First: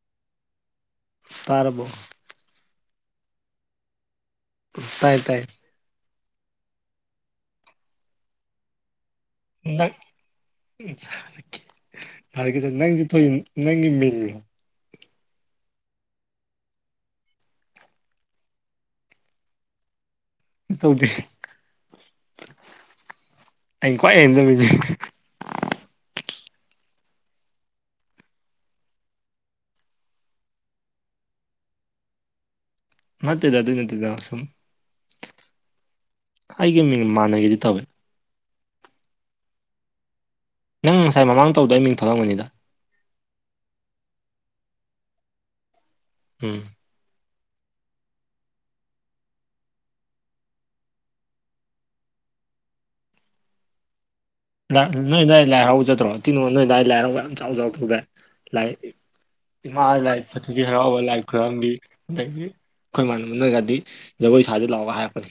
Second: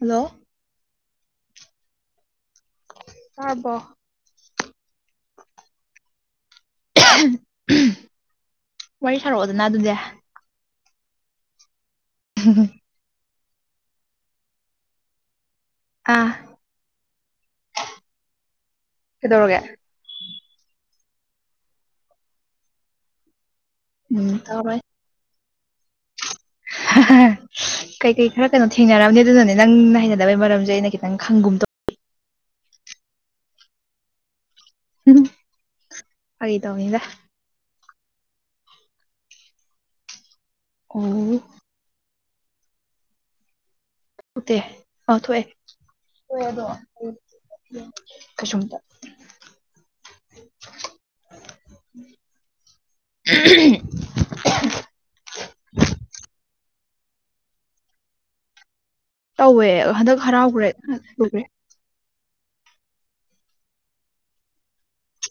hello ꯇꯥꯔꯔꯕꯣ ꯇꯕꯣ ꯎ ꯇꯥꯏ ꯇꯥꯏ ꯋꯥꯔꯤ ꯁꯥꯔꯛꯑꯣꯗꯅ ꯑꯗꯨꯗꯤ ꯎ ꯁꯥꯔꯀꯦ ꯅꯪꯁꯨ ꯊꯏ ꯅꯪꯒꯤ ꯃꯤꯜꯣ ꯑ ꯀꯩꯗꯧꯔꯒꯦ ꯇꯧꯗꯤ ꯎꯝ ꯇꯧꯔꯣꯏ [inaudible] [inaudible] ꯀꯩꯀꯩ ꯈꯔ ꯀꯩꯅꯣ ꯊꯦꯡꯅꯔꯕꯅꯦ ꯑꯗꯨꯅꯅꯦ ꯅꯪꯅ ꯍꯩꯅꯗꯕꯩ ꯃꯔꯝꯁꯦ ꯑꯩꯅ ꯈꯤꯇꯪ ꯈꯪꯒꯨꯝ ꯇꯧ ꯅꯠꯇꯇꯩ ꯇꯗꯥ ꯑꯗꯨꯣꯏ ꯅꯠꯇꯗ ꯁꯣꯨꯝ ꯎꯝ ꯑꯩꯒꯤ ꯃꯤꯡ ꯃꯥꯟꯅꯈꯤꯗꯤ ꯇꯧꯋꯦ ꯅꯪ ꯉꯁꯥꯏ ꯑꯣ ꯃꯃꯥꯡ ꯇꯧꯗꯣ ꯑꯩ ꯃꯤꯡ ꯊꯂꯂꯝꯒꯅꯤꯗ ꯎꯠꯇꯦ ꯑ ꯊꯣꯛꯑꯦ ꯎꯝ ꯑꯗꯣ ꯀꯩꯁꯃꯇ [inaudible] ꯅꯣꯏꯗ ꯑꯩ ꯂꯥꯏꯔꯖꯗ꯭ꯔꯣ ꯀꯤꯅꯣ ꯅꯣꯏꯗ ꯑꯩ ꯂꯥꯏ ꯍꯔꯥꯎꯕ ꯌꯥꯝ ꯆꯥꯎ ꯆꯥꯎꯗꯕꯦ ꯂꯥꯏ ꯇꯧꯋꯦ ꯏꯃꯥ ꯍꯟꯗꯛ ꯂꯥꯏꯔꯤꯛ ꯄꯊꯕꯤ ꯍꯔꯥꯎꯈ꯭ꯔꯦ ꯍꯔꯥꯎꯕ ꯂꯥꯏꯔꯤꯛ ꯂꯨꯈ꯭ꯔꯦ ꯈꯨꯔꯝꯕꯤ ꯑꯗꯒꯤ ꯑꯩꯈꯣꯏ ꯃꯥꯟꯅ ꯃꯅꯒꯗꯤ ꯖꯒꯣꯏ ꯁꯥꯥꯁꯦ ꯂꯥꯛꯒ ꯍꯥꯏꯔꯛꯄꯅꯤ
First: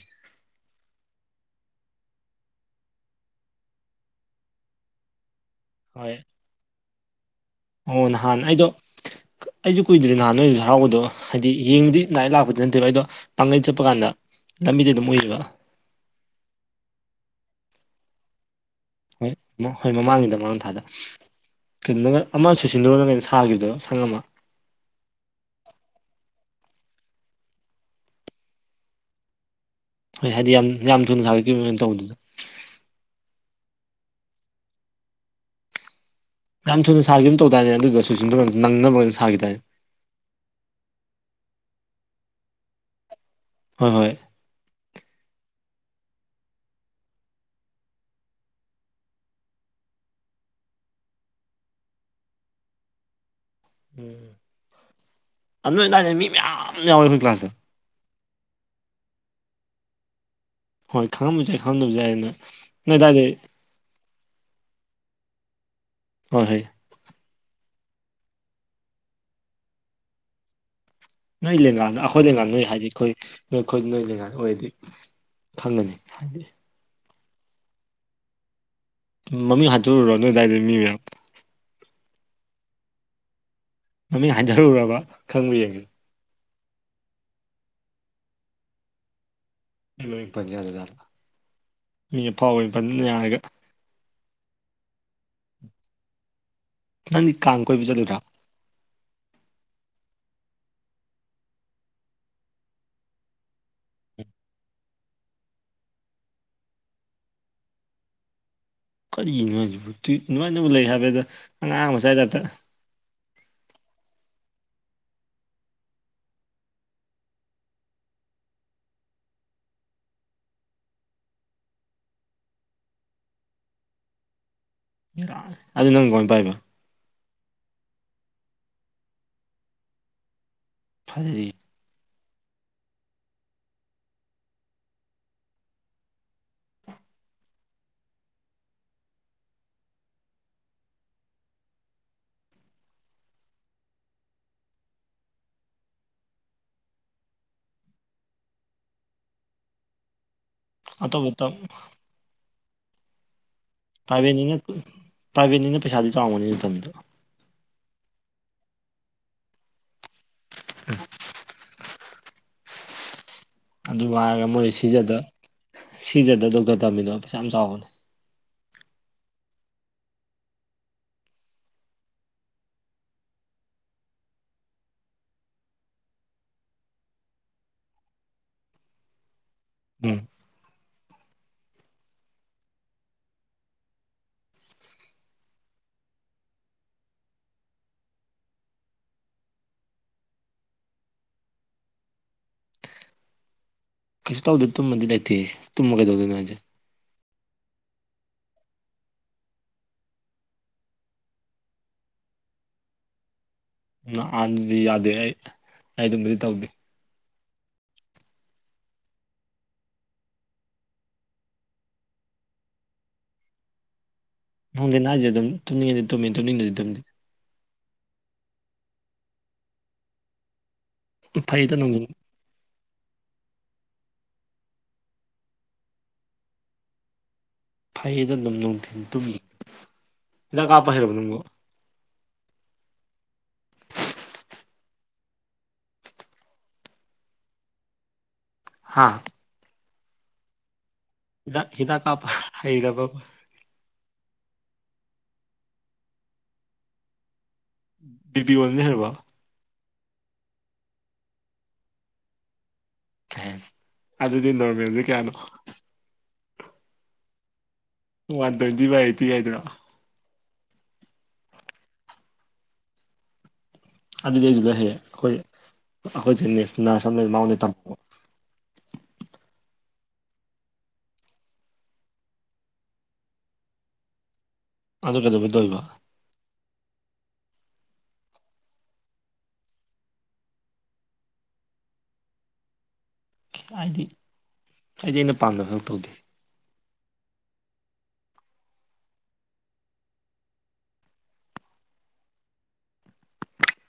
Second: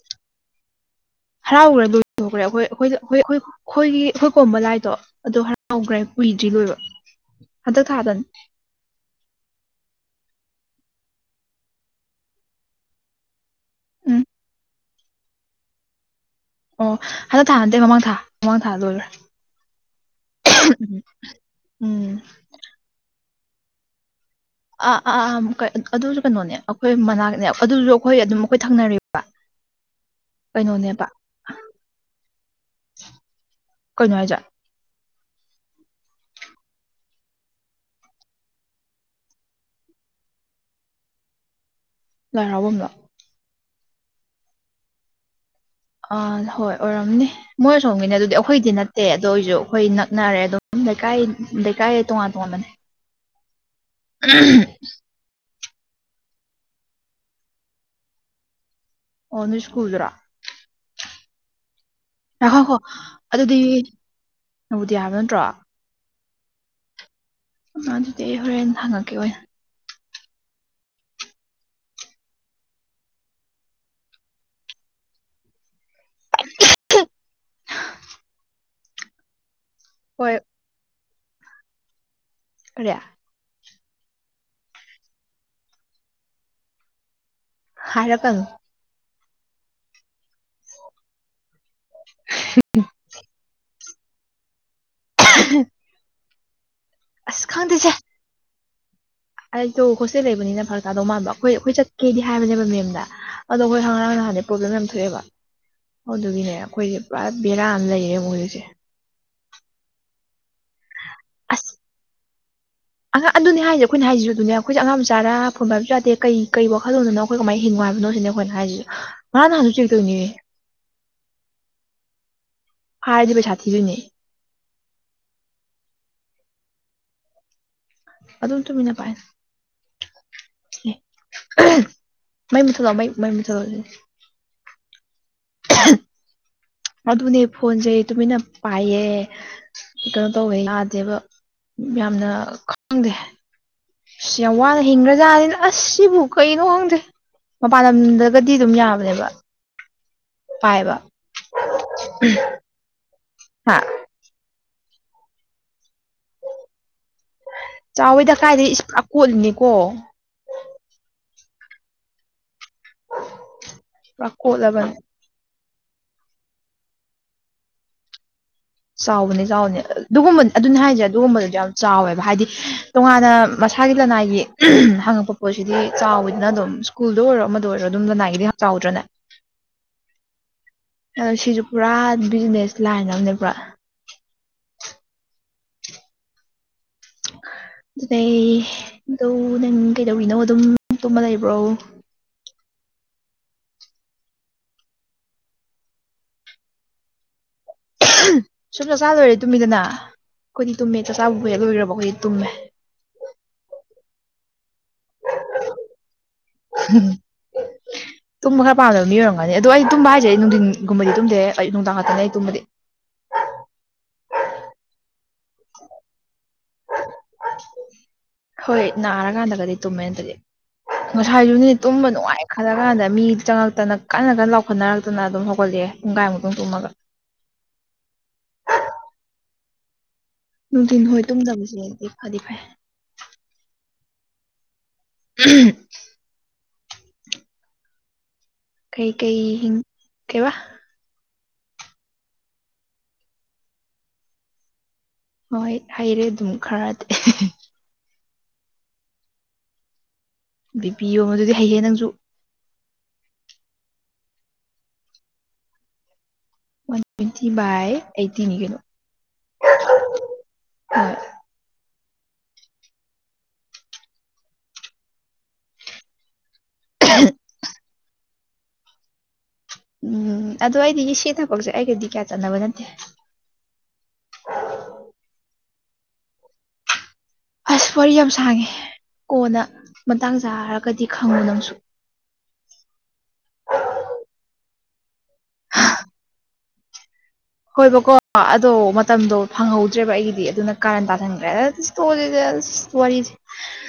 ꯍꯔꯥꯎꯈ꯭ꯔꯦ ꯂꯣꯏꯊꯣꯛꯈ꯭ꯔꯦ ꯑꯩꯈꯣꯏ ꯑꯩꯈꯣꯏꯗ ꯑꯩꯈꯣꯏ ꯑꯩꯈꯣꯏ ꯑꯩꯈꯣꯏꯒꯤ ꯑꯩꯈꯣꯏ ꯀꯣꯝꯕ ꯂꯥꯏꯗꯣ ꯑꯗꯨ ꯍꯥꯎꯈ꯭ꯔꯦ ꯍꯣꯏ ꯀꯨꯏꯗ꯭ꯔꯤ ꯂꯣꯏꯕ ꯍꯟꯗꯛ ꯑꯣ ꯊꯥꯗꯅꯤ ꯅꯍꯥꯟ ꯑꯩꯗꯣ ꯑꯩꯁꯨ ꯀꯨꯏꯗ꯭ꯔꯦ ꯅꯍꯥꯟ ꯑꯣꯏꯁꯨ ꯍꯔꯥꯎꯕꯗꯣ ꯍꯥꯏꯗꯤ ꯌꯦꯡꯕꯗꯤ ꯂꯥꯏ ꯂꯥꯛꯄꯗꯤ ꯅꯠꯇꯦꯕ ꯑꯩꯗꯣ ꯄꯥꯡꯒꯩ ꯆꯠꯄ ꯀꯥꯟꯗ ꯎꯝ ꯂꯝꯕꯤꯗꯤ ꯑꯗꯨꯝ ꯑꯣꯏꯏꯔꯤꯕ ꯑꯣ ꯍꯟꯗꯛ ꯊꯥꯅꯠꯇꯦ ꯃꯃꯥꯡ ꯊꯥ ꯃꯃꯥꯡ ꯊꯥꯗꯣꯏꯔꯥ ꯍꯣꯏ ꯍꯣꯏ ꯃꯃꯥꯡꯒꯤꯗ ꯃꯃꯥꯡ ꯊꯥꯗ ꯎꯝ ꯀꯩꯅꯣ ꯑꯃ ꯁꯨ ꯁꯤꯟꯗꯨꯔꯅ ꯀꯩꯅꯣ ꯁꯥꯥꯈꯤꯕꯗꯣ ꯁꯪꯉ ꯑꯃ ꯑꯥ ꯑꯥ ꯑꯥ ꯑꯗꯨꯁꯨ ꯀꯩꯅꯣꯅꯦ ꯑꯩꯈꯣꯏ ꯃꯅꯥꯛꯅꯦ ꯑꯗꯨꯁꯨ ꯑꯩꯈꯣꯏ ꯑꯗꯨꯝ ꯑꯩꯈꯣꯏ ꯊꯪꯅ ꯍꯣꯏ ꯍꯥꯏꯗꯤ ꯌꯥꯝ ꯊꯨꯅ ꯁꯥꯒꯠꯈꯤꯕꯅ ꯇꯧꯕꯗꯨꯗ ꯀꯣꯏꯅꯅꯨꯡꯉꯥꯏꯖꯥꯛꯠ ꯌꯥꯝ ꯊꯨꯅ ꯁꯥꯈꯤꯕ ꯑꯃ ꯇꯧꯗꯥꯏꯅꯦ ꯑꯗꯨꯗ ꯁ ꯅꯪꯅꯕꯅ ꯁꯥꯈꯤꯗꯥꯔꯅꯦ ꯂꯥꯏꯔꯥꯎꯕꯗꯣ ꯍꯣꯏ ꯍꯣꯏ ꯑꯥ ꯍꯣꯏ ꯑꯣꯏꯔꯝꯅꯦ ꯃꯣꯏ ꯁꯣꯝꯒꯤꯅꯦ ꯑꯗꯨꯗꯤ ꯑꯩꯈꯣꯏꯗꯤ ꯅꯠꯇꯦ ꯑꯗꯨꯗꯣ ꯑꯣꯏꯁꯨ ꯑꯩꯈꯣꯏ ꯅꯛꯅꯔꯦ ꯑꯗꯨꯝ ꯂꯩꯀꯥꯏ ꯂꯩꯀꯥꯏ ꯇꯣꯉꯥꯟ ꯇꯣꯉꯥꯟꯕꯅꯦ ꯑꯗꯨ ꯂꯥꯛꯦ ꯃꯤ ꯃꯌꯥꯝ ꯌꯥꯎ ꯀ꯭ꯂꯥꯁꯦ ꯑꯣꯅꯤꯁ ꯀꯨꯜꯖ꯭ꯔꯥ ꯍꯣꯏ ꯈꯪꯉꯝꯁꯨ ꯌꯥꯏ ꯈꯪꯗꯕꯁꯨ ꯌꯥꯏꯩꯅꯣ ꯌꯥ ꯍꯣ ꯍꯣ ꯑꯗꯨꯗꯤ ꯅꯕꯨꯗꯤꯌꯥ ꯍꯥꯏꯕ ꯅꯠꯇ꯭ꯔꯣ ꯍꯣꯏ ꯍꯣꯏ ꯑꯗꯨꯗꯤ ꯑꯩ ꯍꯣꯔꯦꯟ ꯊꯪꯉꯛꯀꯦ ꯑꯣꯏꯅ ꯅꯣꯏ ꯂꯦꯡꯉꯥꯜꯗ ꯑꯩꯈꯣꯏ ꯂꯩꯦꯡꯉꯥꯜ ꯅꯣꯏ ꯍꯥꯏꯗꯤ ꯑꯩꯈꯣꯏ ꯅꯣꯏ ꯑꯩꯈꯣꯏ ꯅꯣꯏ ꯂꯦꯡꯉꯥꯜꯗ ꯑꯣꯏꯔꯗꯤ ꯈꯪꯒꯅꯤ ꯍꯥꯏꯕꯤ ꯃꯃꯤꯡ ꯍꯥꯠꯇꯣꯛꯂꯨꯔꯣ ꯅꯣꯏ ꯍꯣꯏ ꯑꯗꯨꯗꯥꯏꯗꯤ ꯃꯤ ꯃꯌꯥꯝ ꯀꯌꯥ ꯃꯃꯤꯡ ꯍꯥꯏꯟꯊꯔꯨꯔꯕ ꯈꯪꯕ ꯌꯦꯡꯁꯤ ꯍꯥꯏꯔꯄꯪ ꯂꯣꯏ ꯄꯟꯖꯔꯖꯂ ꯃꯤ ꯑꯄꯥ ꯑꯣꯏ ꯄ ꯌꯥꯔꯒ [inaudible] ꯅꯪꯗꯤ ꯑꯁ ꯀꯥꯡ ꯀꯣꯏꯕ ꯈꯪꯗꯦꯁꯦ ꯆꯠꯂꯨꯗꯥ ꯑꯩꯗꯣ ꯍꯣꯁꯇꯦꯜ ꯂꯩꯕꯅꯤꯅ ꯐꯔꯛ ꯇꯥꯗꯧ ꯃꯥꯟꯕ ꯑꯩꯈꯣꯏ ꯑꯩꯈꯣꯏ ꯆꯠꯀꯦꯗꯤ ꯍꯥꯏꯕꯅꯦꯕ ꯃꯦꯝꯗ ꯑꯗꯣ ꯑꯩꯣꯏ ꯍꯪꯥꯡ ꯅꯍꯥꯟꯅꯦ ꯄ꯭ꯔꯣꯕ꯭ꯂꯦꯝ ꯌꯥꯝ ꯊꯣꯛꯑꯦꯕ ꯑꯗꯨ ꯑꯗꯨꯒꯤꯅꯦ ꯑꯩꯈꯣꯏꯁꯦ ꯄꯨꯔꯥ ꯕꯦꯔꯥ ꯑꯃ ꯂꯩꯔꯦ ꯃꯣꯏ ꯍꯧꯖꯤꯛꯁꯦ ꯑꯩꯣꯏꯒꯤꯅꯨꯡ ꯅꯨꯡꯉꯥꯏꯕ ꯂꯩ ꯍꯥꯏꯕ ꯑꯗ ꯑꯁ ꯑꯉꯥꯡ ꯃꯆꯥꯗꯥꯛꯇ ꯑꯉꯥꯡ ꯑꯗꯨꯅꯦ ꯍꯥꯏꯁꯦ ꯑꯩꯈꯣꯏꯅ ꯍꯥꯏꯁꯤꯁꯨ ꯑꯗꯨꯅꯦ ꯑꯩꯈꯣꯏꯁ ꯑꯉꯥꯡ ꯃ ꯆꯆꯥꯔꯥ ꯐꯣꯟꯕ ꯍꯥꯏꯕꯁꯨꯥꯗꯦ ꯀꯩ ꯀꯩ ꯋꯥꯈꯜꯂꯣꯟꯗꯅꯣ ꯑꯩꯈꯣꯏ ꯀꯃꯥꯏꯅ ꯍꯤꯡꯕ ꯍꯥꯏꯕꯅꯣ ꯁꯤꯅꯦ ꯑꯩꯈꯣꯏꯅ ꯍꯥꯏꯔꯤꯁꯤꯁꯨ ꯅꯍꯥꯟ ꯅꯍꯥꯟꯁꯨ ꯆꯦꯛ ꯇꯧꯅꯤꯌꯦ [inaudible] ꯍꯥꯏꯔꯗꯤꯕ ꯁꯥꯊꯤꯗꯨꯅꯦ ꯑꯗꯨ ꯅꯪ ꯀꯃꯥꯏꯅ ꯄꯥꯏꯕ ꯑꯗꯨ ꯑꯗꯨꯝ ꯇꯃꯤ ꯅꯄꯥꯏ ꯐꯖꯔꯤ ꯃꯩ ꯃꯊꯗ ꯃꯩ ꯃꯥꯏ ꯃꯊꯗꯧꯁꯦ ꯑꯗꯨꯅꯦ ꯐꯣꯟꯁꯦ ꯇꯨꯃꯤꯟꯅ ꯄꯥꯏꯌꯦ ꯀꯩꯅꯣ ꯇꯧꯋꯦ ꯌꯥꯗꯦꯕ ꯌꯥꯝꯅ ꯈꯪꯗꯦ ꯑꯁ ꯌꯥꯝ ꯋꯥꯅ ꯍꯤꯡꯈ꯭ꯔꯖꯥꯠꯅꯤꯅ ꯑꯁꯤꯁ ꯁꯤꯕꯨ ꯀꯩꯅꯣ ꯈꯪꯗꯦ ꯃꯄꯥꯟ ꯂꯝꯗꯒꯗꯤ ꯑꯗꯨꯝ ꯌꯥꯕꯅꯦꯕ ꯄꯥꯏꯕ ꯑꯇꯣꯞꯄ ꯍꯥ ꯄ꯭ꯔꯥꯏꯚꯦꯠꯅꯤꯅ ꯄ꯭ꯔꯥꯏꯚꯦꯠꯅꯤꯅ ꯄꯩꯁꯥꯗꯤ ꯆꯥꯎꯕꯅꯤ ꯃꯇꯝꯕꯤꯗꯣ ꯆꯥꯎꯋꯦꯗ ꯀꯥꯏꯗꯗꯤꯀꯣꯠꯂꯤꯅꯤꯀꯣ ꯎꯝ ꯑꯗꯨ ꯄꯨꯔꯥ ꯍꯥꯏꯥꯏꯔꯒ ꯃꯣꯏꯁꯦ ꯀꯣꯠꯂꯕꯅꯦ ꯁꯤꯖꯗ ꯁꯤꯖꯗ ꯗꯣꯛꯇꯔ ꯇꯝꯃꯤꯅꯣ ꯄꯩꯁꯥ ꯌꯥꯝ ꯆꯥꯎꯕꯅꯦ ꯆꯥꯎꯕꯅꯦ ꯆꯥꯎꯕꯅꯦ ꯑꯗꯨꯒꯨꯝꯕ ꯑꯗꯨꯅ ꯍꯥꯏꯁꯦ ꯑꯗꯨꯒꯨꯝꯕꯗꯨꯁꯨ ꯌꯥꯝ ꯆꯥꯎꯋꯦꯕ ꯍꯥꯏꯗꯤ ꯇꯣꯉꯥꯟꯅ ꯃꯁꯥꯒꯤ ꯂꯅꯥꯏꯒꯤ ꯍꯪꯉꯛꯄ ꯄꯣꯠꯁꯤꯗꯤ ꯆꯥꯎꯋꯤꯗꯅ ꯑꯗꯨꯝ ꯁ꯭ꯀꯨꯜꯗ ꯑꯣꯏꯔꯣꯗ ꯑꯣꯏꯔꯣ ꯑꯗꯨꯝ ꯂꯅꯥꯏꯗꯤ ꯆꯥꯎꯗ꯭ꯔꯅꯦ ꯎꯝ ꯑ ꯁꯤꯁꯨ ꯄꯨꯔꯥ ꯕꯤꯖꯤꯅꯦꯁ ꯂꯥꯏꯟ ꯑꯃꯅꯦ ꯄꯨꯔꯥ ꯑꯗꯨꯗꯩ ꯑꯗꯣ ꯅꯪ ꯀꯩꯗꯧꯔꯤꯅꯣ ꯑꯗꯨꯝ ꯇꯨꯝꯕ ꯂꯩꯕ꯭ꯔꯣ ꯀꯩꯁꯨ ꯇꯧꯗꯦ ꯇꯨꯝꯃꯗꯤ ꯂꯩꯇꯦ ꯇꯨꯝꯃ ꯀꯩꯗꯧꯣꯏꯣꯁꯦ ꯁꯨꯝ ꯆꯆꯥ ꯂꯣꯏꯔꯦ ꯇꯨꯝꯃꯤꯗꯅ ꯑꯩꯈꯣꯏꯗꯤ ꯇꯨꯝꯃꯦ ꯆꯥꯛꯆꯥꯕꯨ ꯍꯦꯛ ꯂꯣꯏꯈ꯭ꯔꯕ ꯑꯩꯈꯣꯏꯗꯤ ꯇꯨꯝꯃꯦ ꯑꯍꯥꯟꯗꯨꯗꯤ ꯌꯥꯗꯦ ꯑꯩ ꯑꯩ ꯑꯗꯨꯝꯕꯨꯗꯤ ꯇꯧꯗꯦ ꯎꯝ ꯇꯨꯝꯕ ꯈꯔ ꯄꯥꯝꯗꯕ ꯑꯣꯏꯔꯝꯒꯅꯤ ꯑꯗꯣ ꯑꯩ ꯇꯨꯝꯕ ꯍꯥꯏꯁꯦ ꯑꯩ ꯅꯨꯡꯊꯤꯟꯒꯨꯝꯕꯗꯤ ꯇꯨꯝꯗꯦ ꯑꯩ ꯅꯨꯡꯗꯥꯡ ꯈꯛꯇꯅꯦ ꯑꯩ ꯇꯨꯝꯕꯗꯤ ꯅꯪꯗꯤꯦ ꯅꯅꯥꯏꯁꯦ ꯑꯗꯨꯝ ꯇꯝꯅꯤꯡꯉꯗꯤ ꯇꯨꯝꯃꯤ ꯇꯨꯝꯅꯤꯡꯉꯗꯤ ꯇꯨꯝꯗꯤ ꯍꯣꯏ ꯅꯥꯔꯀꯥꯟꯗꯒꯗꯤ ꯇꯨꯝꯃꯦ ꯑꯗꯨꯗꯤ ꯉꯁꯥꯏꯖꯨꯅꯤ ꯐꯩꯗ ꯅꯨꯡꯊꯤꯟ ꯇꯨꯝꯕ ꯅꯨꯡꯉꯥꯏ ꯈꯜꯂ ꯀꯥꯟꯗ ꯃꯤ ꯆꯪꯉꯛꯇꯅ ꯀꯟꯅ ꯀꯟꯅ ꯂꯥꯎꯈꯠꯅꯔꯛꯇꯅ ꯑꯗꯨꯝ ꯍꯧꯒꯠꯂꯛꯑꯦ ꯄꯨꯡꯒꯥꯏꯃꯨꯛꯇ ꯇꯨꯝꯃꯒ ꯐꯩꯗ [unintelligible] ꯅꯨꯡꯊꯤꯟ ꯇꯨꯝꯃꯤ ꯍꯤꯗꯥꯛ ꯀꯥꯞꯄ ꯅꯨꯡꯊꯤꯟ ꯍꯩꯔꯕ ꯍꯣꯏ ꯅꯪꯕꯣ ꯇꯨꯝꯗꯕꯁꯗꯤ ꯐꯗꯤ ꯐꯩ [unintelligible] ꯀꯩ ꯍꯥꯥ ꯀꯩ ꯀꯩꯕꯥ ꯍꯤꯗꯥꯛ ꯍꯤꯗꯥꯛ ꯀꯥꯞꯄ ꯍꯩꯔꯕ ꯍꯣꯏ ꯍꯩꯔꯦ ꯑꯗꯨꯝ ꯈꯔꯗꯤ ꯕꯤ ꯄꯤ ꯑꯣꯟꯕꯗꯤ ꯍꯩꯕꯣ ꯕꯤ ꯄꯤ ꯑꯣꯟꯕꯗꯨꯗꯤ ꯍꯩꯍꯦ ꯅꯪꯁꯨ ꯑꯗꯨꯗꯤ ꯅꯣꯔꯃꯦꯜꯁꯦ ꯀꯌꯥꯅꯣ ꯋꯥꯟ ꯇ꯭ꯋꯦꯟꯇꯤ ꯚꯏ ꯋꯥꯟ ꯇ꯭ꯋꯦꯟꯇꯤ ꯚꯥꯏ ꯑꯩꯠꯇꯤ ꯍꯥꯏꯗꯨꯔꯣ [unintelligible] ꯑꯗꯨꯗꯨ [unintelligible] ꯑꯩꯈꯣꯏ ꯑꯩꯈꯣꯏꯁꯦꯁ ꯅꯔꯁ ꯑꯃ ꯃꯉꯣꯟꯗꯩꯩ ꯇꯝ ꯎꯝ ꯑꯗꯣ ꯑꯩꯗꯤ ꯏꯁꯦ ꯊꯕꯛꯁꯦ ꯑꯩꯒꯗꯤ ꯀꯌꯥ ꯆꯠꯅꯕ ꯅꯠꯇꯦ ꯑꯗꯨ ꯀꯩꯗꯧꯕꯩꯗꯣꯏꯕ ꯑꯁ ꯋꯥꯔꯤ ꯌꯥꯝ ꯁꯥꯡꯉꯦ ꯀꯣꯟꯅ ꯃꯇꯥꯡ ꯆꯥꯔꯒꯗꯤ ꯈꯪꯉꯨ ꯅꯪꯁꯨ ꯍꯥꯏꯗꯤ ꯑꯩꯗꯤ ꯑꯩꯅ ꯄꯥꯝꯗꯕ [unintelligible] ꯇꯧꯗꯦ ꯍꯣꯏꯕꯀꯣ ꯑꯗꯣ ꯃꯇꯝꯗꯣ ꯐꯪꯍꯧꯗ꯭ꯔꯦꯕ ꯑꯩꯒꯤꯗꯤ ꯑꯗꯨꯅ ꯀꯥꯔꯟ [unintelligible] [unintelligible] ꯋꯥꯔꯤ [inaudible]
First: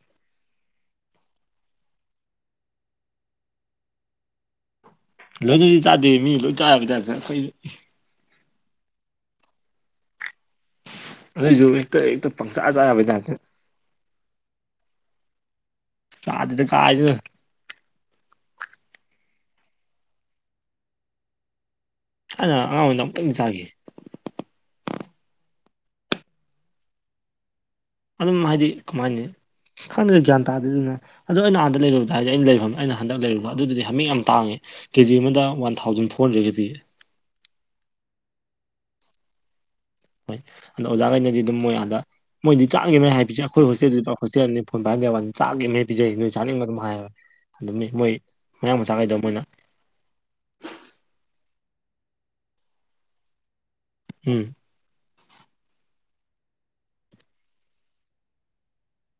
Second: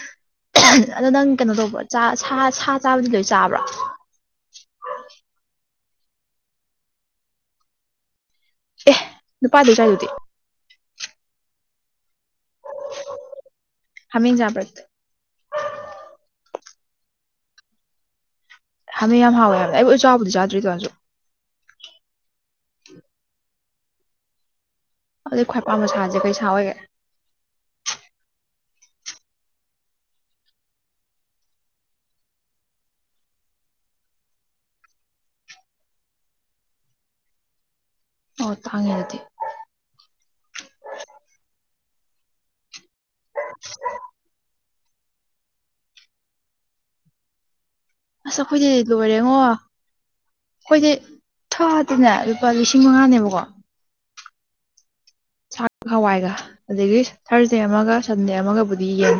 ꯑꯗꯣ ꯅꯪ ꯀꯩꯅꯣ ꯇꯧꯕ꯭ꯔ ꯁꯥ ꯁꯥ ꯆꯥꯕꯗꯤ ꯂꯣꯏ ꯆꯥꯕ꯭ꯔꯥ ꯂꯣꯏꯅꯗꯤ ꯇꯥꯗꯦ ꯃꯤ ꯂꯣꯏꯅ ꯆꯥꯕ [unintelligible] ꯑꯦ ꯅꯨꯄꯥꯗꯨ ꯆꯥꯏꯗꯨꯗꯤ [unintelligible] ꯄꯪꯗ ꯌꯥꯕꯩ ꯇꯥꯏꯄꯇꯥ ꯍꯥꯃꯦꯡ ꯆꯕꯔꯥ [unintelligible] ꯆꯥꯗꯦꯗ ꯀꯥꯏ ꯍꯥꯃꯦꯡ ꯌꯥꯝ ꯍꯥꯎꯋꯦ ꯍꯥꯏꯕꯅꯦ ꯑꯩꯕꯨ [unintelligible] ꯇꯔꯁꯨ ꯑꯩꯅ ꯑꯉꯥꯡꯑꯣꯏꯗ ꯑꯃꯨꯛꯇꯪ ꯆꯥꯈꯤ ꯑꯗꯨ ꯈ꯭ꯋꯥꯏ ꯄꯥꯟꯕꯄꯥꯝꯕ ꯁꯥꯥꯁꯦ ꯀꯩ ꯁꯥ ꯑꯣꯏꯒꯦ ꯑꯗꯨꯝ ꯍꯥꯏꯗꯤ ꯀꯃꯥꯏꯅꯤ ꯈꯪꯗꯒ ꯒ꯭ꯌꯥꯟ ꯇꯥꯗꯦꯗꯅ ꯑꯗꯣ ꯑꯩꯅ ꯑꯥꯟꯗ ꯂꯩꯔꯨꯗ ꯍꯥꯏꯔꯗꯤ ꯑꯩꯅ ꯂꯩꯐꯝꯅꯦ ꯑꯩꯅ ꯍꯟꯗꯛ ꯂꯩꯔ ꯑꯗꯨꯗꯨꯗꯤ ꯍꯥꯃꯤꯡ ꯌꯥꯝ ꯇꯥꯡꯉꯦ ꯀꯦꯖꯤ ꯑꯃꯗ ꯋꯥꯟ ꯊꯥꯎꯖꯟ ꯐꯣꯔ ꯍꯟꯗ꯭ꯔꯦꯠ [unintelligible] ꯑꯣ ꯇꯥꯡꯉꯤꯗꯤ ꯍꯣꯏ ꯑꯗꯣ ꯑꯣꯖꯥꯈꯩꯅꯗꯤ ꯑꯗꯨꯝ ꯃꯣꯏ ꯑꯥꯗ ꯃꯣꯏꯗꯤ [unintelligible] ꯍꯥꯏꯁꯦ ꯑꯩꯈꯣꯏ ꯍꯣꯁꯇꯦꯜꯗꯨꯗ ꯍꯣꯁꯇꯦꯜꯅꯤ ꯐꯟ ꯄꯥꯏꯟꯗ ꯋꯥꯟ ꯆꯥꯛꯒꯤ ꯄꯤꯖꯩ ꯅꯣꯏ ꯆꯥꯅꯤꯡꯕ ꯑꯗꯨꯝ ꯍꯥꯏꯌꯦꯕ ꯑꯗꯨꯝ ꯃꯤ ꯃꯣꯏ ꯑꯁ ꯑꯩꯈꯣꯏꯗꯤ ꯃꯌꯥꯡ ꯃꯆꯥꯈꯩꯗꯣ ꯂꯣꯏꯔꯦꯉꯣ ꯃꯣꯏꯅ ꯑꯩꯈꯣꯏꯗꯤ ꯊꯥꯗꯅꯦ ꯂꯨꯄꯥ ꯂꯤꯁꯤꯡ ꯃꯉꯥꯅꯦꯕꯀꯣ ꯎꯝ ꯆꯥꯛ ꯈꯥꯋꯥꯏꯒ ꯑꯗꯒꯤ ꯊꯔꯁꯗꯦ ꯑꯃꯒ ꯁꯟꯗꯦ ꯑꯃꯒꯕꯨꯗꯤ ꯌꯦꯟ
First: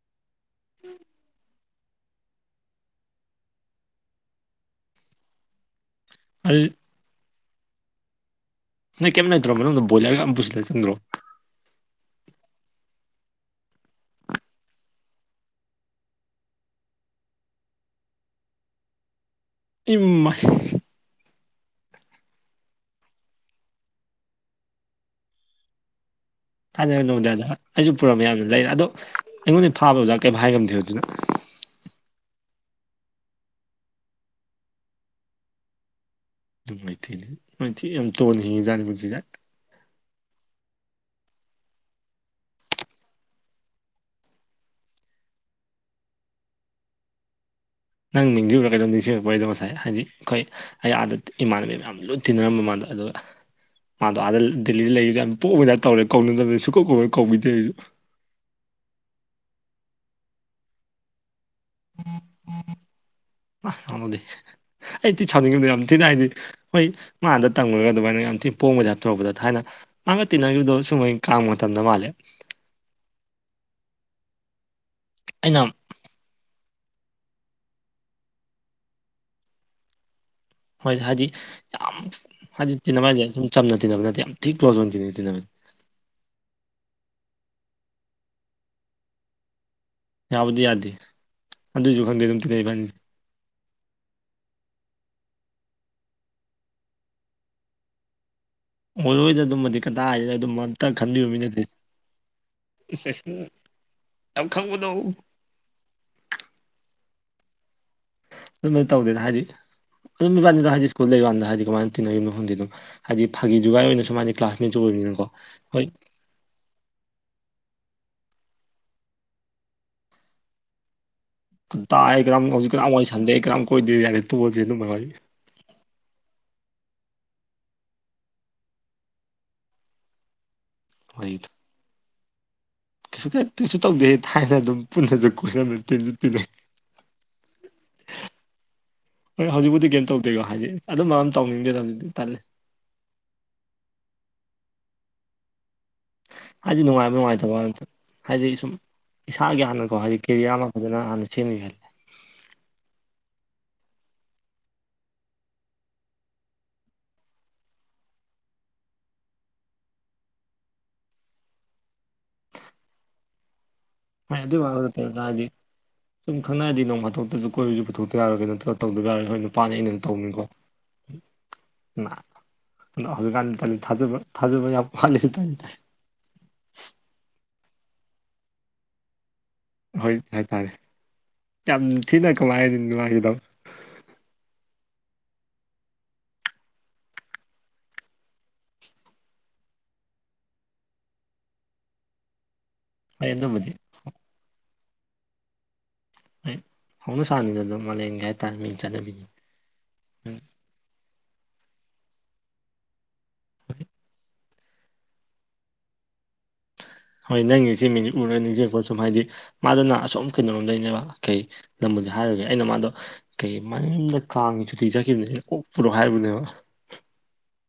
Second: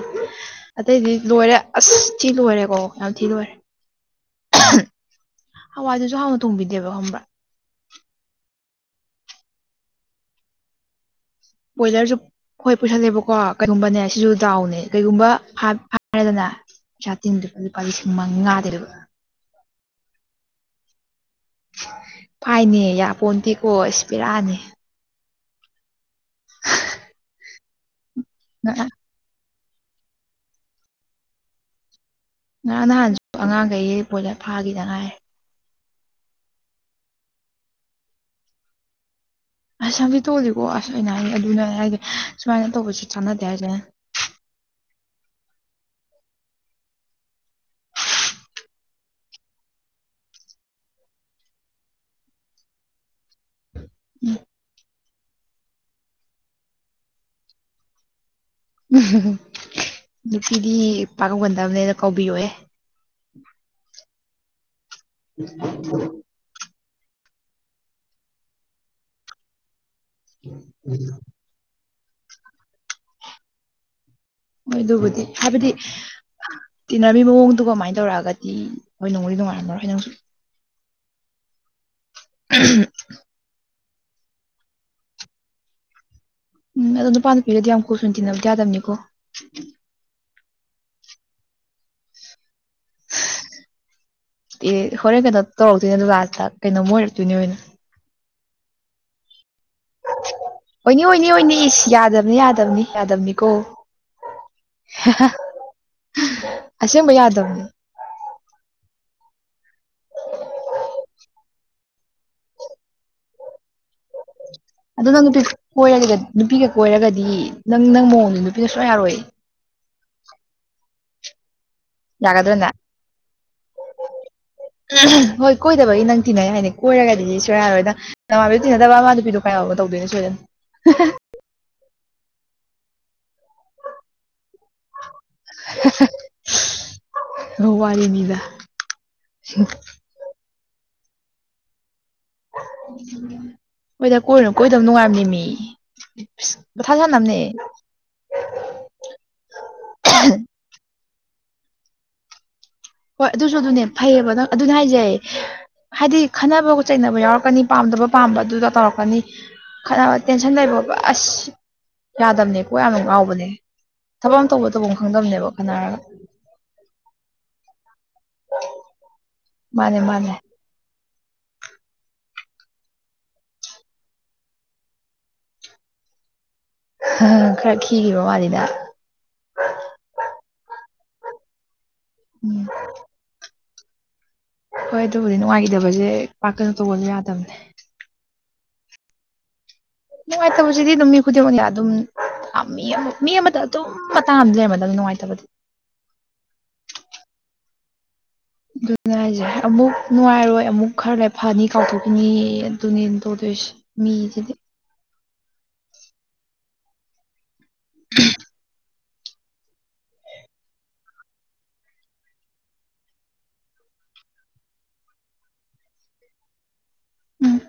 ꯑꯇꯩꯗꯤ ꯂꯣꯏꯔꯦ ꯑꯁ ꯊꯤ ꯂꯣꯏꯔꯦꯀꯣ ꯌꯥꯝ ꯊꯤ ꯂꯣꯏꯔꯦ [inaudible] ꯍꯋꯥꯏꯗꯨꯁꯨ ꯍꯥꯎꯅ ꯑꯗꯨ ꯇꯣꯡꯕꯤꯗꯦꯕ ꯈꯪꯕ꯭ꯔꯥ ꯅꯣꯏ ꯀꯦꯝ ꯂꯩꯇ꯭ꯔꯣ ꯃꯅꯨꯡꯗ ꯕꯣꯏꯂꯔ ꯑꯝ ꯄꯨꯁꯤꯟꯂꯥ ꯆꯪꯗ꯭ꯔꯣ ꯕꯣꯏꯂꯔꯁꯨ ꯍꯣꯏ ꯄꯨꯁꯜꯂꯦꯕꯀꯣ ꯀꯩꯒꯨꯝꯕꯅꯦ ꯁꯤꯁꯨ ꯗꯥꯎꯅꯦ ꯀꯩꯒꯨꯝꯕ ꯍꯥꯏꯔꯦꯗꯅ ꯄꯩꯁꯥ ꯇꯤꯡ [unintelligible] ꯂꯨꯄꯥ ꯂꯤꯁꯤꯡ ꯃꯉꯥꯗꯔꯤꯕ ꯏꯝꯃꯥꯏ ꯐꯥꯏꯅꯦ ꯌꯥꯄꯣꯟꯇꯦꯀꯣ ꯏꯁ ꯄꯦꯔꯥꯅꯦ [unintelligible] ꯑꯩꯁꯨ ꯄꯨꯔꯝ ꯃꯌꯥꯝꯅ ꯂꯩꯔꯦ ꯑꯗꯣ ꯉꯔꯥꯡ ꯑꯩꯉꯣꯟꯗ ꯐꯥꯕꯗꯨꯗ ꯑꯣꯖꯥ ꯀꯩꯝ ꯍꯥꯏꯉꯝꯗꯦꯕ ꯑꯗꯨꯅ ꯉꯍꯥꯟ ꯅꯍꯥꯟꯁꯨ ꯑꯉꯥꯡꯈꯩ ꯕꯣꯏꯂꯔ ꯐꯥꯒꯤꯗꯉꯥꯏ ꯅꯨꯡꯥꯏꯊꯦꯅꯦ [unintelligible] ꯌꯥꯝ ꯇꯣꯟꯅ ꯍꯤꯡꯉꯤꯖꯥꯅꯤ ꯄꯨꯟꯁꯤꯗ ꯑꯁ [unintelligible] ꯇꯣꯜꯂꯤꯀꯣ ꯑꯁ ꯑꯩꯅꯥ ꯍꯥꯏ ꯑꯗꯨꯅ ꯍꯥꯏꯗꯤ ꯁꯨꯃꯥꯏꯅ ꯇꯧꯕꯁꯤ ꯆꯥꯟꯅꯗꯦ ꯍꯥꯏꯁꯦ ꯅꯪ ꯅꯤꯡꯁꯤꯡꯕꯨꯔꯒ ꯀꯩꯗꯣ ꯅꯤꯡꯁꯤꯡꯉꯛꯄꯒꯤꯗꯣ ꯉꯁꯥꯏ ꯍꯥꯏꯗꯤ ꯑꯩꯈꯣꯏ ꯑꯩ ꯑꯥꯗ ꯏꯃꯥꯟꯅꯕꯤ ꯃꯌꯥꯝ ꯂꯣꯏꯅ ꯇꯤꯟꯅꯔꯝꯕ ꯃꯗ ꯑꯗꯨꯒ ꯃꯥꯗꯣ ꯑꯥꯗ ꯗꯦꯜꯂꯤꯗ ꯂꯩꯔꯤꯗ ꯑꯗꯨ ꯄꯣꯛꯄꯕꯗꯥ ꯇꯧꯔꯦ ꯀꯧꯅꯗꯕꯅꯤ ꯁꯨꯀꯧ ꯀꯧꯔ ꯀꯧꯕꯤꯗꯦ ꯑꯩꯁꯨꯣ ꯎꯝ ꯅꯨꯄꯤꯗꯤ ꯄꯥꯒꯧꯒꯟꯗꯕꯅꯦꯅ ꯀꯥꯎꯕꯤꯌꯣꯑꯦ ꯑ ꯊꯃꯗꯤ ꯑꯩꯗꯤꯤ ꯁꯥꯅꯤꯡꯉꯅꯤ ꯌꯥꯝ ꯊꯤꯅ ꯍꯥꯏꯗꯤ ꯍꯣꯏ ꯃꯥꯗ ꯇꯝꯉꯨꯔꯒ ꯑꯗꯨꯃꯥꯏꯅ ꯌꯥꯝ ꯊꯤꯅ ꯄꯣꯡꯕꯗ ꯇꯣꯔꯔꯨꯕꯗ ꯊꯥꯏꯅ ꯑꯒꯛꯤꯟ ꯅꯪꯗꯣ ꯁꯨꯝꯃꯥꯏ ꯀ ꯀꯥꯡꯝꯃ ꯃꯇꯝꯗ ꯃꯥꯂꯦ ꯃꯣꯏ ꯑꯗꯨꯕꯨꯗꯤ ꯍꯥꯏꯕꯗꯤ ꯑꯩꯅ ꯇꯤꯟꯅꯔꯃꯤ ꯃꯑꯣꯡꯗꯨꯒ ꯀꯃꯥꯏꯅ ꯇꯧꯔꯛꯑꯒꯗꯤ ꯍꯣꯏ ꯅꯣꯡꯗꯤ ꯅꯨꯡꯉꯥꯏꯔꯝꯃꯔꯣꯏ ꯍꯣꯏ ꯅꯪꯁꯨ ꯍꯣꯏ ꯍꯥꯏꯗꯤ ꯌꯥꯝ ꯍꯥꯏꯗꯤ ꯇꯤꯟꯅꯕꯟꯁꯦ ꯑꯗꯨꯨꯝ ꯆꯝꯅ ꯇꯤꯟꯅꯕ ꯅꯠꯇꯦ ꯌꯥꯝ ꯊꯤ ꯀ꯭ꯂꯣꯖ ꯑꯣꯏꯅ ꯇꯤꯟꯅꯩ ꯇꯤꯟꯅꯕꯟ ꯎꯝ ꯑꯗꯣ ꯅꯨꯄꯥꯥꯟꯗ ꯄꯤꯔꯗꯤ ꯌꯥꯝ ꯀꯨꯁꯨꯅ ꯇꯤꯟꯅꯕꯗꯤ ꯌꯥꯗꯕꯅꯤꯀꯣ ꯌꯥꯕꯗꯤ ꯌꯥꯗꯦ ꯑꯗꯨꯏꯁꯨ ꯈꯪꯗꯦ ꯑꯗꯨꯝ ꯇꯤꯉꯩꯏ ꯐꯅꯤꯁꯦ ꯑꯦ ꯍꯣꯔꯦꯟ ꯀꯩꯅꯣ ꯇꯧꯔꯛꯇꯣꯏꯅꯦ ꯂꯇ ꯀꯩꯅꯣꯝ ꯑꯣꯏꯔꯛꯇꯣꯏꯅꯦ ꯑꯣꯏꯅ ꯑꯣꯏꯔꯣꯏꯗ ꯑꯗꯨꯝꯃꯗꯤ ꯀꯇꯥ ꯍꯥꯏꯁꯤꯗ ꯑꯗꯨꯝ ꯑꯣꯏꯅꯤ ꯈꯟꯕꯤꯕ ꯑꯣꯏꯅꯤ ꯃꯤ ꯑꯣꯏꯅꯤ ꯅꯠꯇꯦ ꯌꯥꯗꯕꯅꯤ ꯌꯥꯗꯕꯅꯤ ꯏꯁ ꯏꯁ ꯌꯥꯗꯕꯅꯤꯀꯣ ꯌꯥꯝ ꯈꯪꯕꯗꯣ ꯑꯁꯦꯡꯕ ꯌꯥꯗꯕꯅꯤ ꯑꯗꯨꯃꯥꯏꯅ ꯇꯧꯗꯦꯅ ꯍꯥꯏꯗꯤ ꯑꯗꯨꯝ ꯏꯕꯥꯅꯤꯗꯨꯗ ꯍꯥꯏꯗꯤ ꯁ꯭ꯀꯨꯜ ꯂꯩꯕꯀꯥꯟꯗ ꯍꯥꯏꯗꯤ ꯀꯃꯥꯏꯅ ꯇꯤꯟꯅꯔꯤꯕ ꯃꯐꯝꯗꯤ ꯑꯗꯨꯝ ꯍꯥꯏꯗꯤ ꯐꯥꯒꯤ ꯖꯒꯥꯏ ꯑꯣꯏꯅ ꯁꯨꯃꯥꯏꯅ ꯀ꯭ꯂꯥꯁ ꯃꯆꯨ ꯑꯗꯨ ꯅꯪ ꯑꯣꯏꯕꯅꯤꯅꯀꯣ ꯅꯨꯄꯤ ꯍꯣꯏ ꯀꯣꯏꯔꯒ ꯅꯨꯄꯤꯒ ꯀꯣꯏꯔꯒꯗꯤ ꯅꯪ ꯅꯪ ꯃꯑꯣꯡꯅꯤ ꯅꯨꯄꯤꯒ ꯁꯣꯏ ꯌꯥꯔꯣꯏ ꯇꯝ ꯌꯥꯒꯗ꯭ꯔ ꯍꯧꯖꯤꯛ ꯅꯪ ꯀꯅꯥ ꯋꯥꯔꯤ ꯁꯟꯗꯦ ꯀꯝ ꯀꯣꯏꯗꯦ ꯌꯥꯔꯦ ꯇꯣꯜꯁꯦ ꯑꯗꯨ ꯋꯥꯔꯤꯗꯤ ꯍꯣꯏ ꯀꯣꯏꯗꯕꯒꯤ ꯅꯪ ꯊꯤꯟꯅꯩ ꯍꯥꯏꯅꯤ ꯀꯣꯏꯔꯒꯗꯤ ꯁꯌꯥꯔꯣꯏꯅ ꯅꯃꯥꯕꯤꯣ ꯇꯤꯟꯅꯗꯕ ꯃꯥ ꯅꯨꯄꯤꯗꯣ ꯀꯥꯏꯣ ꯇꯧꯗꯣꯏꯅꯦ ꯁꯣꯏꯗꯅ ꯐꯔꯤꯠ ꯀꯩꯁꯨ ꯀꯩ ꯀꯩꯁꯨ ꯇꯧꯗꯦ ꯊꯥꯏꯅ ꯑꯗꯨꯝ ꯄꯨꯟꯅꯁꯨ ꯀꯣꯏꯔꯃꯦ ꯇꯤꯟꯁꯨ ꯇꯤꯟꯅꯩ ꯅꯤꯗ ꯕꯨꯗꯤ ꯀꯩꯝ ꯇꯧꯗꯦꯀꯣ ꯍꯥꯏꯗꯤ ꯑꯗꯨꯝꯕ ꯑꯗꯨꯝ ꯇꯧꯅꯤꯡꯗꯦꯗꯕꯗꯤ ꯇꯂꯦ ꯍꯣꯏꯗ ꯀꯣꯏꯅꯨ ꯀꯣꯏꯗꯧ ꯅꯨꯡꯉꯥꯏꯝꯅꯤ ꯃꯤ ꯀ ꯍꯥꯏꯗꯤ ꯊ ꯆ ꯅꯨꯡꯉꯥꯏꯕ ꯅꯝꯅꯦ ꯅꯨꯡꯉꯥꯏꯇꯕ ꯉꯥꯛꯇ ꯍꯥꯏꯗꯤ ꯁꯨꯝ ꯏꯁꯥꯒꯤ ꯍꯥꯟꯅꯀꯣ ꯍꯥꯏꯗꯤ ꯀꯦꯔꯤꯌꯔ ꯑꯃ ꯐꯖꯅ ꯍꯥꯟꯅ ꯁꯦꯝꯃꯤ ꯍꯥꯏꯗꯤ ꯍꯣꯏ ꯑꯗꯨꯁꯨ ꯑꯗꯨꯅꯦ ꯐꯩꯌꯦꯕ ꯅꯪ ꯑꯗꯨꯅꯦ ꯍꯥꯏꯖꯩ ꯍꯥꯏꯗꯤ ꯈꯟꯅꯕ ꯆꯩꯅꯕ ꯌꯥꯎꯔꯛꯀꯅꯤ ꯄꯥꯝꯗꯕ ꯄꯥꯝꯕ ꯑꯗꯨꯗ ꯇꯧꯔꯛꯀꯅꯤ ꯈꯠꯅꯕ ꯇꯦꯟꯁꯟ ꯂꯩꯕꯠ ꯑꯁ ꯌꯥꯗꯕꯅꯦꯀꯣ ꯌꯥꯝ ꯉꯥꯎꯕꯅꯦ ꯊꯕꯛ ꯍꯣꯏ ꯑꯃ ꯑꯗꯨꯏ ꯇꯧꯕ ꯋꯥ ꯇꯐꯝ ꯅꯠꯇꯅ ꯍꯥꯏꯗꯤ ꯈꯪꯗꯝꯕꯅꯦꯕ ꯈꯟꯅꯔꯒ ꯁꯨꯝ ꯈꯪꯅꯔꯗꯤ ꯅꯣꯡ ꯍꯥꯥꯇꯣꯛꯇꯁꯨ ꯀꯣꯏꯔꯁꯨ ꯄꯨꯊꯣꯛꯇ ꯌꯥꯔꯣꯏꯦ ꯅꯠꯇ꯭ꯔ ꯇꯧꯗꯕ ꯌꯥꯔꯦ ꯍꯣꯏ ꯅꯨꯄꯥꯅ ꯑꯩꯅ ꯃꯥꯅꯦ ꯃꯥꯅꯦ ꯇꯧꯅꯤꯀꯣ ꯍꯧꯖꯤꯛꯀꯥꯟꯗꯤ ꯇ ꯊꯥꯖꯕ ꯊꯥꯖꯕ ꯌꯥꯝ ꯄꯦ ꯇ ꯈꯔ ꯈꯤꯈꯤꯕ ꯃꯥꯜꯂꯤꯗ ꯍꯣꯏ ꯍꯥꯏꯇꯥꯔꯦ ꯌꯥꯝ ꯊꯤꯅ ꯎꯝ ꯀꯃꯥꯏꯔꯗꯤ ꯅꯨꯡꯉꯥꯏꯈꯤꯗꯧ ꯍꯣꯏ ꯑꯗꯨꯕꯨꯗꯤ ꯅꯨꯡꯉꯥꯏꯈꯤꯗꯕꯁꯦ ꯄꯥꯛꯀꯩꯅꯣ ꯇꯧꯕꯒꯁꯨ ꯌꯥꯗꯕꯅꯦ ꯅꯨꯡꯉꯥꯏꯇꯕꯁꯤꯗꯤ ꯑꯗꯨꯝ ꯃꯤ ꯈꯨꯗꯤꯡꯃꯛꯅ ꯑꯗꯨꯝ ꯃꯤ ꯑꯃ ꯍꯣꯏ ꯃꯤ ꯑꯃꯗ ꯑꯗꯨꯕꯨꯗꯤ ꯑꯗꯨꯝ ꯃꯇꯥꯡ ꯑꯃꯗꯤ ꯂꯩꯔꯝꯗ ꯑꯗꯨꯗꯤ ꯅꯨꯡꯉꯥꯏꯇꯕꯗꯤ ꯍꯥꯎꯅ ꯁꯥꯥꯔꯅꯤ ꯗ ꯑꯗꯨ ꯃ ꯂꯩ ꯑꯗꯨꯉꯥꯏꯖꯦ ꯑꯃꯨꯛ ꯅꯨꯡꯉꯥꯏꯔꯣꯏ ꯑꯃꯨꯛ ꯈꯔ ꯂꯐꯅꯤ ꯀꯥꯎꯊꯣꯛꯈꯤꯅꯤ ꯑꯗꯨꯅꯦꯅ ꯇꯧꯗꯣꯏꯁꯦ ꯃꯤꯁꯤꯗꯤ ꯍꯣꯏ ꯅꯪ ꯏꯆꯦ ꯃꯤꯅꯤꯠꯄꯨꯔ ꯅꯤꯡꯣꯠꯦ ꯑꯗꯨꯝ ꯍꯥꯏꯗꯤ ꯃꯥꯗꯨꯅ ꯑꯁꯨꯝꯝ ꯀꯩꯅꯣꯝ ꯂꯩꯅꯦꯕ ꯀꯩ ꯅꯕꯨꯅꯤ ꯍꯥꯏꯔꯒꯦ ꯑꯩꯅ ꯃꯥꯗꯣ ꯀꯩ ꯃꯝꯗ ꯀꯥꯡꯉꯤꯁꯨ ꯊꯤꯖꯈꯤꯕꯅꯦ ꯀꯣꯛꯄꯔꯣ ꯍꯥꯏꯔꯤꯕꯅꯦꯕ ꯎꯝ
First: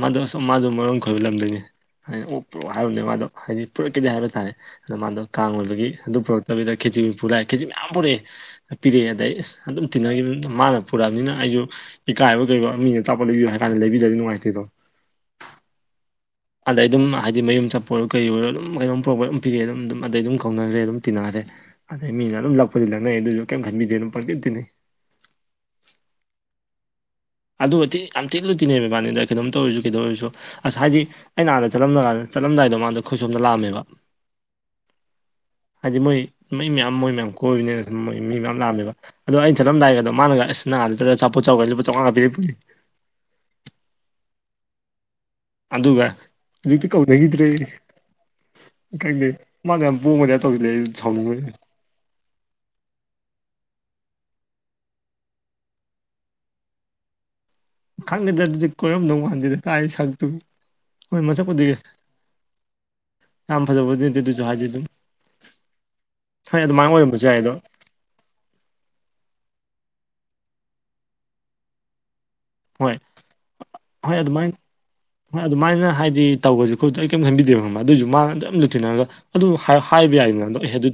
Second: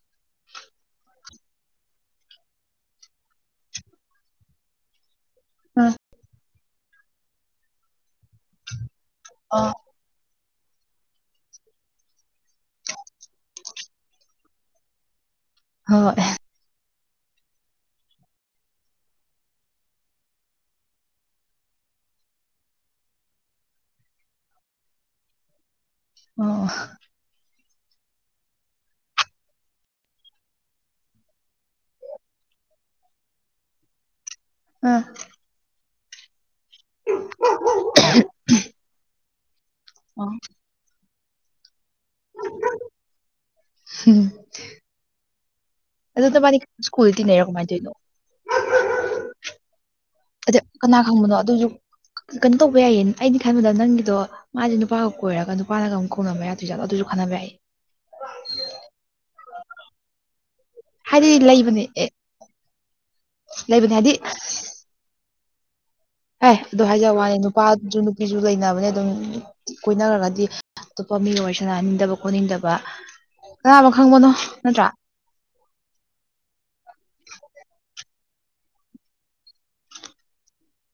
ꯃꯥꯗꯣ ꯃꯥꯁꯨ ꯃꯔꯝ ꯈꯣꯏꯕ ꯂꯝꯗꯅꯤ ꯍꯥꯏꯗꯤ ꯑꯣꯛ ꯄꯨꯔꯛꯑꯣ ꯍꯥꯏꯕꯅꯦ ꯃꯥꯗꯣ ꯍꯥꯏꯗꯤ ꯄꯨꯔꯛꯈꯤꯗꯦ ꯍꯥꯏꯕ ꯇꯥꯔꯦ ꯑꯗꯣ ꯃꯥꯗꯣ ꯀꯥꯡ ꯑ ꯑꯣꯏꯕꯒꯤ ꯑꯗꯨ ꯄꯨꯔꯛꯇꯕꯤꯗ ꯈꯦꯖꯤ ꯄꯨꯔꯛꯑꯦ ꯈꯦꯖꯤ ꯃꯌꯥꯝ ꯄꯨꯔꯛꯑꯦ ꯄꯤꯔꯛꯑꯦ ꯑꯗꯩ ꯑ ꯑꯗꯨꯝ ꯇꯤꯟꯅꯈꯤꯕ ꯃꯥꯅ ꯄꯨꯔꯛꯑꯕꯅꯤꯅ ꯑꯩꯁꯨ ꯏꯀꯥꯏꯕ ꯀꯩꯣ ꯃꯤꯅ ꯆꯞꯄ ꯂꯩꯕꯤꯌꯨ ꯍꯥꯏꯕ ꯀꯥꯟꯗ ꯂꯩꯕꯤꯗꯗꯤ ꯅꯨꯡꯉꯥꯏꯇꯦꯗꯣ ꯍꯣꯏ ꯑꯗꯩ ꯑꯗꯨꯝ ꯍꯥꯏꯗꯤ ꯃꯌꯨꯝ ꯆꯠꯄ ꯑꯣꯏꯔꯣ ꯀꯩ ꯑꯣꯏꯔꯣ ꯑꯗꯨꯝ ꯀꯩꯅꯣꯝ ꯄ꯭ꯔꯣꯕꯂꯦꯝ ꯄꯤꯔꯑꯦ ꯑꯗꯨꯝꯗꯩ ꯑꯗꯨꯝ ꯀꯧꯅꯈ꯭ꯔꯦ ꯑꯗꯨꯝ ꯇꯤꯟꯅꯈ꯭ꯔꯦ ꯑꯗꯩ ꯃꯤꯅ ꯑꯗꯨꯝ ꯂꯛꯄꯗꯤ ꯅꯛꯅꯩ ꯑꯗꯨꯁꯨ ꯀꯩꯝ ꯈꯟꯕꯤꯗꯦ ꯑꯗꯨꯝ ꯄꯪꯗꯦꯇꯤꯅꯤ ꯑꯣ ꯑꯗꯨꯤ ꯌꯥꯝ ꯇꯤꯛꯂꯨ ꯇꯤꯅꯦꯕ ꯃꯥꯅꯤꯗ ꯀꯩꯅꯣꯝ ꯇꯧꯔꯁꯨ ꯀꯩꯗꯧ ꯑꯣꯏꯔꯁꯨ ꯑꯁ ꯍꯥꯏꯗꯤ ꯑꯩꯅ ꯍꯥꯟꯗ ꯆꯠꯂꯝꯂꯀꯥꯟꯗ ꯆꯠꯂꯝꯗꯥꯏꯗꯣ ꯃꯥꯥꯟꯗ ꯑꯩꯣꯏꯁꯣꯝꯗ ꯂꯥꯛꯑꯝꯃꯦꯕ ꯎꯝ ꯍꯥꯏꯗꯤ ꯃꯣꯏ ꯃꯣꯏ ꯃꯌꯥꯝ ꯃꯣꯏ ꯃꯌꯥꯝ ꯀꯣꯏꯕꯅꯤꯅ ꯃꯣꯏ ꯃꯤ ꯃꯌꯥꯝ ꯂꯥꯛꯑꯃꯦꯕ ꯑꯗꯣ ꯑꯩꯅ ꯆꯠꯂꯝꯗꯥꯏꯒ ꯑꯣ ꯑꯗꯣꯅꯒꯁꯅꯥꯍꯗ ꯆꯄ ꯆ ꯆꯥꯎꯈꯒ ꯂꯨꯄꯥ ꯆꯝꯃꯉꯥ ꯄꯔꯛꯄꯅꯤ ꯍꯝ ꯑꯗꯨꯒ ꯅꯕꯥꯅꯤ ꯍꯧꯖꯤꯛꯇꯤ ꯁ꯭ꯀꯨꯜꯗ ꯇꯤꯟꯅꯩꯔꯣ ꯀꯧꯅꯈꯤꯗ꯭ꯔꯦ ꯀꯃꯥꯏꯅ ꯇꯧꯔꯤꯅꯣ ꯀꯪꯦ ꯃꯥꯅ ꯌꯥꯝ ꯄꯣꯝꯕꯅꯦ ꯑꯗꯩ ꯇꯧꯁꯤꯜꯂꯦ ꯑꯩ ꯀꯅꯥ ꯑꯗꯨ ꯈꯪꯕꯅꯣ ꯁꯥꯎꯅꯤꯡꯕꯣꯏꯅꯦ ꯑꯗꯨꯁꯨ ꯀꯩꯅꯣ ꯇꯧꯕ ꯌꯥꯏꯌꯦ ꯑꯩꯩꯅ ꯈꯟꯕꯗ ꯅꯪꯒꯤꯗꯣ ꯃꯥꯁꯦ ꯅꯨꯄꯥꯒ ꯀꯣꯏꯔꯒ ꯅꯨꯄꯥꯒꯨꯛ ꯈꯣꯡꯅꯕ ꯌꯥꯗꯁꯨ ꯌꯥꯠꯣ ꯑꯗꯨꯁꯨ ꯈꯟꯅꯕ ꯌꯥꯏ ꯈꯪꯗꯦꯗ꯭ꯔ ꯑꯗꯨꯗꯤ ꯀꯣꯏꯔꯝꯗꯧ ꯃꯥꯟꯗꯦꯗ ꯀꯥꯏ ꯁꯛꯇꯨꯒꯤ ꯍ ꯍꯥꯏꯗꯤ ꯃꯣꯏ ꯆꯄꯣꯗꯤꯒꯦ ꯂꯩꯕꯅꯦ ꯑꯦ ꯑꯝ ꯂꯩꯕꯅꯦ ꯐꯖꯕꯨ ꯍꯥꯏꯗꯤ ꯖꯍꯥꯏꯗꯤ ꯑꯗꯨꯝ ꯑꯦ ꯍꯣꯏ ꯑꯗꯨ ꯑꯗꯨꯃꯥꯏꯅ ꯍꯥꯏꯖꯕ ꯑꯣꯏꯔꯝꯕꯁꯨ ꯋꯥꯅꯦ ꯌꯥꯏ ꯑꯗꯣ ꯅꯨꯄꯥ ꯁꯨ ꯅꯨꯄꯤꯁꯨ ꯂꯩꯅꯕꯅꯦ ꯑꯗꯨꯝ ꯀꯣꯏꯅꯔꯒꯗꯤ ꯑꯇꯣꯞꯄ ꯃꯤ ꯋꯥꯔꯤ ꯁꯥꯟꯅꯍꯟꯅꯤꯡꯗꯕ ꯈꯣꯠꯅꯤꯡꯗꯕ ꯍꯣꯏ ꯀꯅꯥꯕꯨ ꯍꯣꯏ ꯈꯪꯕꯅꯣ ꯑꯗꯨꯃꯥꯏꯅ ꯅꯠꯇ꯭ꯔꯥ ꯍꯣꯏ ꯑꯗꯨꯃꯥꯏꯅ ꯍꯥꯏꯗꯤ ꯇꯧꯕꯁꯨ ꯈꯣꯠꯇꯁꯨ ꯑꯩ ꯀꯩꯝꯇ ꯈꯟꯕꯤꯗꯦꯕ ꯈꯝꯕ ꯑꯗꯨꯏꯁꯨ ꯃꯥꯅ ꯑꯗꯨ ꯌꯥꯝꯝ ꯂꯨꯊꯤꯅꯔꯒ ꯑꯗꯨꯝ ꯍꯥꯏꯕ ꯌꯥꯏ ꯅꯗꯣ ꯑꯩ ꯑꯗꯨ ꯇꯧ